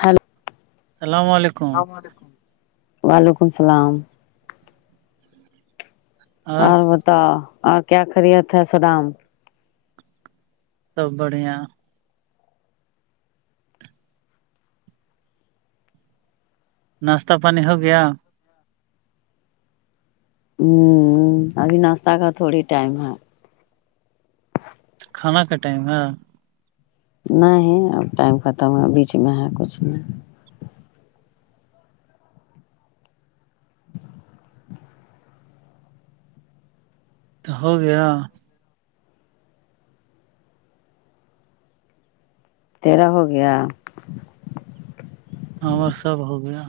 hello السلام علیکم اللام علیکم وعلیکم السلام اور تو اور کیا خریت ہے سدام سب بڑھیا ناشتہ پانی ہو گیا ہ ابھی ناشتہ کا تھوڑی ٹائم ہے کھانا کا ٹائم ہے نہیں ہے اب ٹائم ختم ہے بیچ میں ہے کچھ نہیں تو ہو گیا تیرہ ہو گیا ہمر سب ہو گیا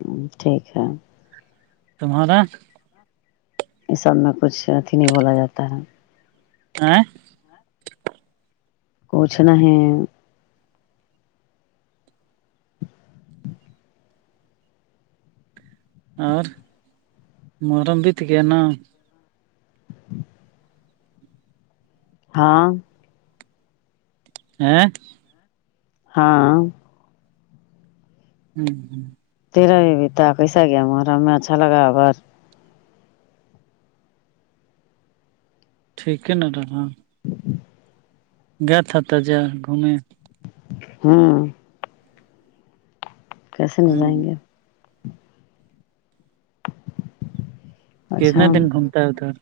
ہ ٹھیک ہے تمہارا یہ سب میں کچھ اتھی نہیں بولا جاتا ہے آ کچھ نہیں اور محرم بھی ت کیا نا ہاں ہاں ہاں ہوں ہ تیرا بھی بھیتا کیسا گیا ما میں اچھا لگاار ٹھیک ہے ن داد ہ گ تھ ہوت جا گھوم ہاں کیسے نہیں ہوں جائیں گے- اچھا کتنے دن گھومتا ہے ا توھر-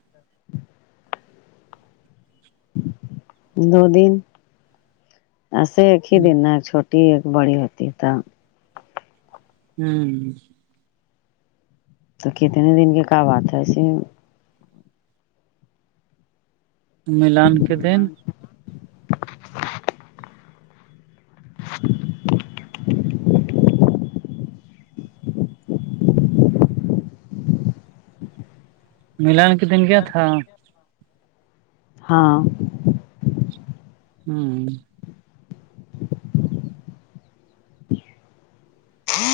دو دن آسے ایک ہی دن ن چھوٹ- ٹی ایک بڑی ہوتی ہے تب- ہوں تو کتنے دن کی کا بات ہے ایسے ملان کے دن [inaudible] ملان کے دن کیایا تھا- ہاں ہوں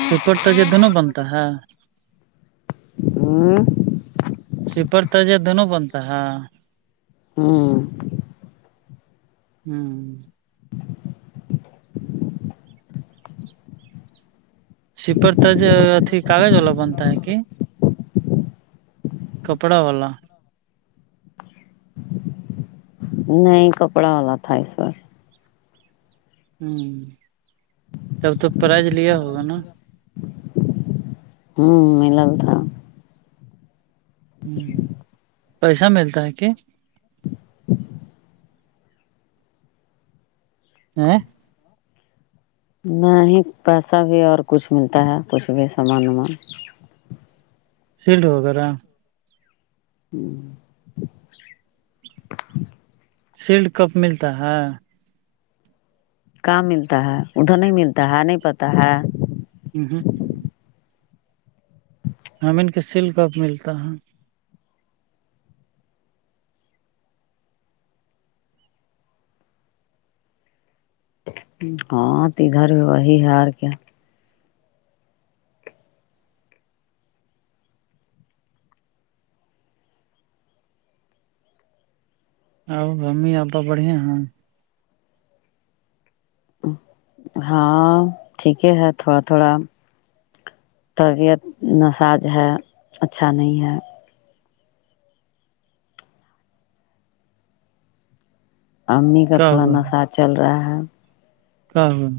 سپٹ تج دونوں بنتا ہے- ہاں سپر تجہ دونوں بنتا ہےاں ہاں ہوں سیپر تج ا کاغذ والا بنتا ہے کہ کپڑا والا- نہیں کپڑا والا تھا اس ور سے- ہوں تب تو پرائز لیا ہوگا نا- ہوں ملال تھا ہوں پیسہ ملتا ہے کہ- [inaudible] آ نہیں پیسہ بھی اور کچھ ملتا ہے کچھ بھی سامان ومان- سیلڈ وغیرہ- ہوں سیلڈ کپ ملتا ہے- کام ملتا ہے ادھر نہیں ملتا ہے نہیں پتہ ہے- ہ ہ این کے سل کپ ملتا ہے- ہاں تو ادھر بھی وہی ہے کیا- آب ممی آپ تو بڑھیا ہیں- ہاں ٹھیک ہے تھوڑا- تھوڑا- طبیعت نساج ہے اچھا نہیں ہے- امی کا کیا تھوڑا نشہ چل رہا ہے- ہاں- ہاں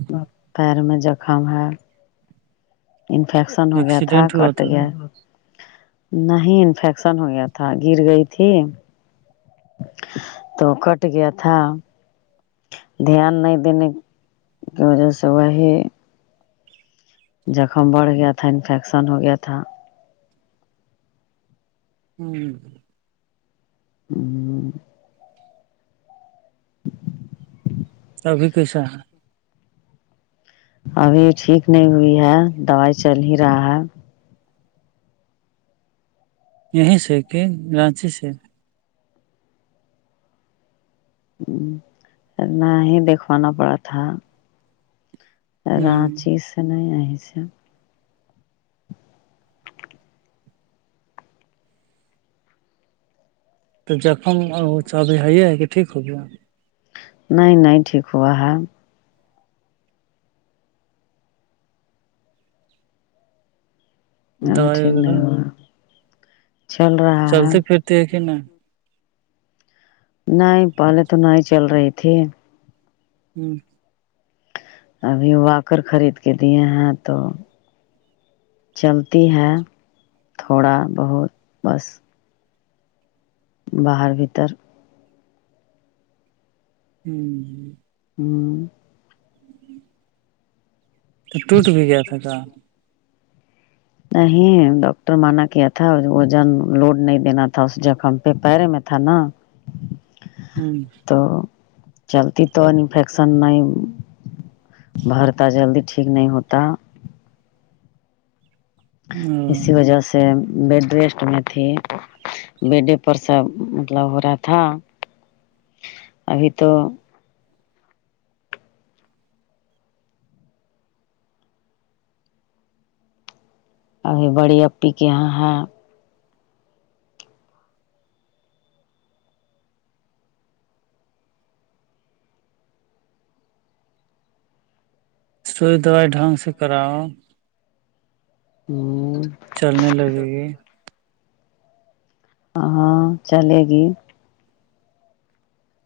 پیر میں جخم ہے- انفیکشن ہو گیا تھا ایکسیڈینٹ ہوا کٹ گیا- نہیں انفیکشن ہو گیا تھا گر گئی تھی- تو کٹ گیا تھا- دھیان نہیں دینے کی وجہ سے وہی- جخم بڑھ گیا تھا انفیکشن ہو گیا تھا- ہوں ہوں- ہوں- ابھی کیسا ہے- ابھی ٹھیک نہیں ہوئی ہے دوائی چل ہی رہا ہے یہیں سے کہ رانچی سے انا ہی دیکھوانا پڑا تھا ہوں رانچی سے نہیں رہ سے تو جخم وہ چبی ہےائیے ہے کہ ٹھ ہو گیا نہیںائ ن تے کوو ابھی دوائی ٹھ نہیں وغیرہ ہوا چل رہا ہے چلتے پھرتے ہے کہ نہیں پہلے تو نہیں ہی چل رہی تھی ہوں ابھی وااکر خرید کے دیے ہیں تو چلتی ہے تھوڑا بہت بس باہر بھیتر ہوں ہوں تو ٹوٹ بھی گیا تھا کان نہیں ڈاکٹر مانا کیا تھا وزن لوڈ نہیں دینا تھا اس جخم پہ پیرے میں تھا نا [inaudible] ہوں تو چلتی تو انفیکشن نہیں بھرتا جلدی ٹھیک نہیں ہوتا اسی ہ وجہ سے بیڈ ریسٹ میں تھی بیڈے پر سب مطلب ہو رہا تھا ابھی تو ابھی بڑی ای کے یہاں ہے سوئی دوبائی ڈھنگ سے کراؤ ہوں چلنے لگے گی ہاں چلے گی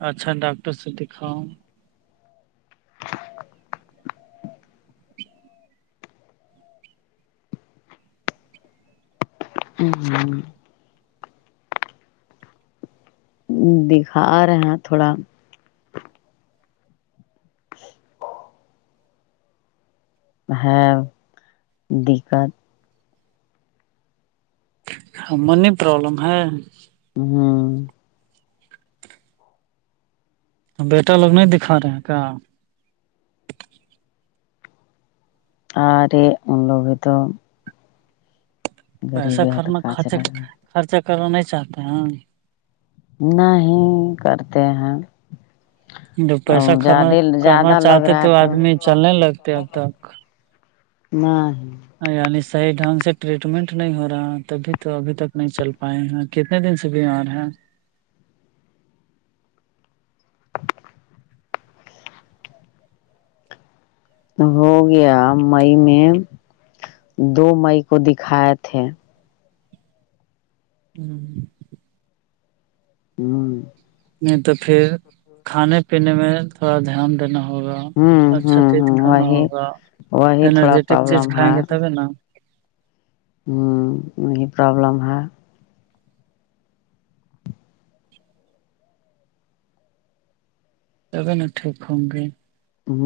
اچھا ڈاکٹر سے دکھاؤ ہ ہ دکھا رہے ہیں تھوڑا [inaudible] ہاں دقت منی پرابلم ہے ہوں بیٹا لوگ نہیں دکھا رہے ہیں کیا اور لگوں تو غریب پیسہ ہے تو خنا کا خرچا چلے گا خرچا کرنا نہیں چاہتے ہیں نہیں کرتے ہیں جو پیسہ اور خرا زیادہ کرنا زیادہ لگ چاہتے رہا ہے تو آدمی چلنے لگتے اب تک نہیں یعنی صحیح ڈھنگ سے ٹریٹمنٹ نہیں ہو رہا تبھی تو ابھی تک نہیں چل پائے ہیں کتنے دن سے بیمار ہے ہو گیا مئی میں دو مئی کو دکھائے تھے ہوں ہوں نہیں تو پھر کھانے پینے میں تھوڑا دھیان دینا ہوگا ہوں اچھا ہوں چیز ہوں کھانا وہی ہوگا وہی تھوڑا انرجیٹک چیز پرابلم کھائیں گے تبھی نا یہ پرابلم ہے تبے ن ٹھیک ہوں گے ہ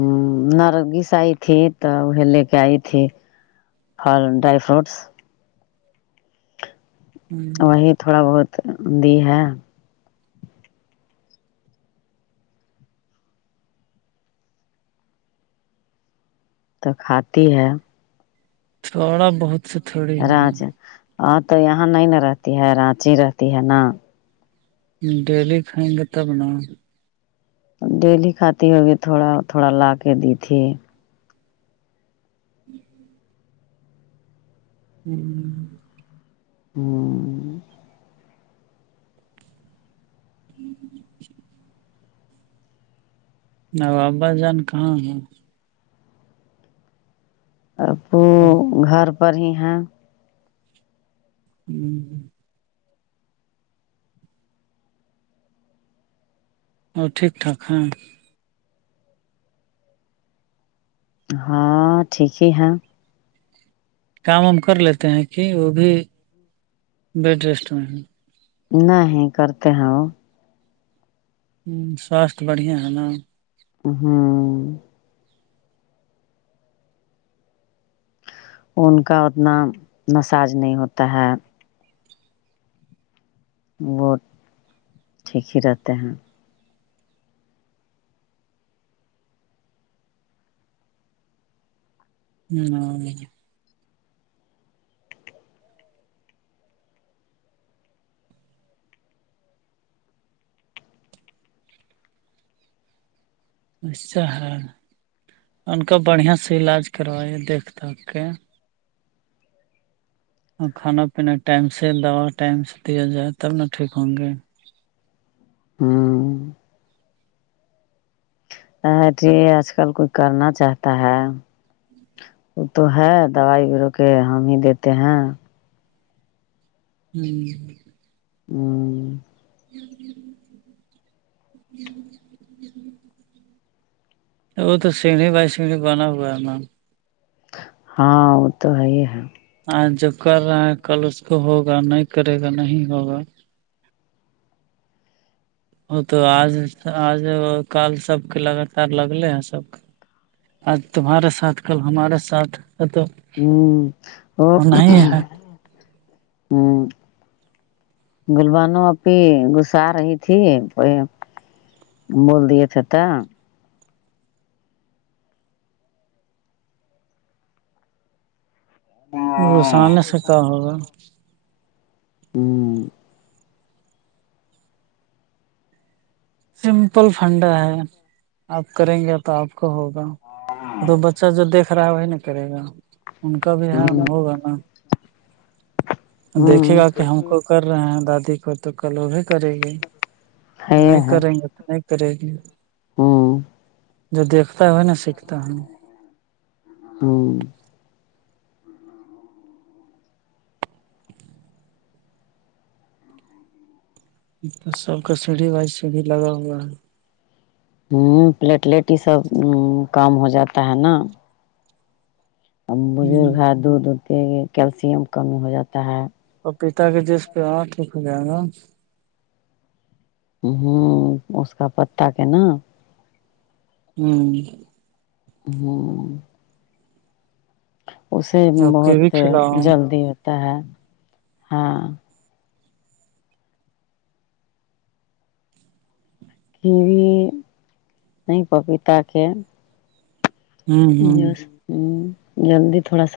نرگس آئی تھی تو وہ لے کے آئی تھی ہ ڈرائی فروٹس ہ وہی تھوڑا بہت دی ہے تو کھاتی ہے [unintelligible] سوڑا بہت [unintelligible] ہوگا رج ہ تو یہاں نہیں ن رہتی ہے رانچی رہتی ہے نا ڈیلی فائیں گتا بنا ڈیلی کھاتی ہوگی تھوڑا تھوڑا لا کے دی تھی جی [unintelligible] ہوں [unintelligible] ہوں ہھ [inaudible] ن بابا جان کہاں ہے ا پ اب گھر پر ہی ہیں ہوں [unintelligible] ہ ٹھیکٹاک ہاں ہاں ٹھیک ہی ہے [unintelligible] کام وم کر لیتے ہیں کہ وہ بھی بیڈ ریسٹ میں ہیں نہیں کرتے ہیں وہ ہوں سواستھ بڑھیاں ہے نا ہوں ان کا اتنا مساج نہیں ہوتا ہے وہ ٹھیک ہی رہتے ہیں ہ نہیں [unintelligible] اچھا ہے ان کا بڑھیا سے علاج کروائیے دھ داک کے اور کھانا پینا ٹائم سے دوا ٹائم سے دیا جائے تب نہ ٹھیک ہوں گے ہوں ہ آج کل کوئی کرنا چاہتا ہے وہ تو ہے دوائی بیرو کے ہم ہی دیتے ہیں ہوں ہوں [unintelligible] [inaudible] وہ تو سگنی بائی سگنی بنا ہوا ہے نام ہاں وہ تو ہےی ہے آاں جو کر رہا ہے کل اس کو ہوگا نہیں کرے گا نہیں ہوگا وہ تو آج آج کال سب کے لگاتار لگلے ہیں سب آج تمہارے ساتھ کل ہمارے ساتھ ہے تو ہوں اور نہیں ہے ہوں گلبانو اھی گسا رہی تھی وہ بول دیے تھت ہاں گغسانے سے کاا ہوگا ہوں سمپل فھنڈا ہے آپ کریں گے تو آپ کو ہوگا تو بچہ جو دیکھ رہا ہے وہی نا کرے گا ان کا بھی ہےان ہوگا نا دیکھے ہوں گا کہ ہم کو کر رہے ہیں دادی کو تو کل وہ بھی کرے گی ہے نہیں ہے ت نہیں کرے گی ہوں جو دھتا ہو نا سیکھتا ہے ہاں [unintelligible] تو سب کا سیڑھی بائی سیڑھی لگا ہوا ہے [unintelligible] ہوں پلیٹلیٹ یہ سب کام ہو جاتا ہے نا [unintelligible] بزرگ ہ ہے دودھ اھتے کیلشیم کمی ہو جاتا ہے [unintelligible] اور پیتا کے جس پہ ہے ٹھیک ہو جائے گا [unintelligible] ہوں اس کا پتاہ کہ ن [unintelligible] ہوں [unintelligible] ہوں [unintelligible] اسے اور کیوی بہت کھلاؤ جلدی ہوتا ہے ہاں پھر بھیی نہیں پپیتا کے [unintelligible] ہوں ج ہوں ہ جلدی تھوڑا سا [unintelligible]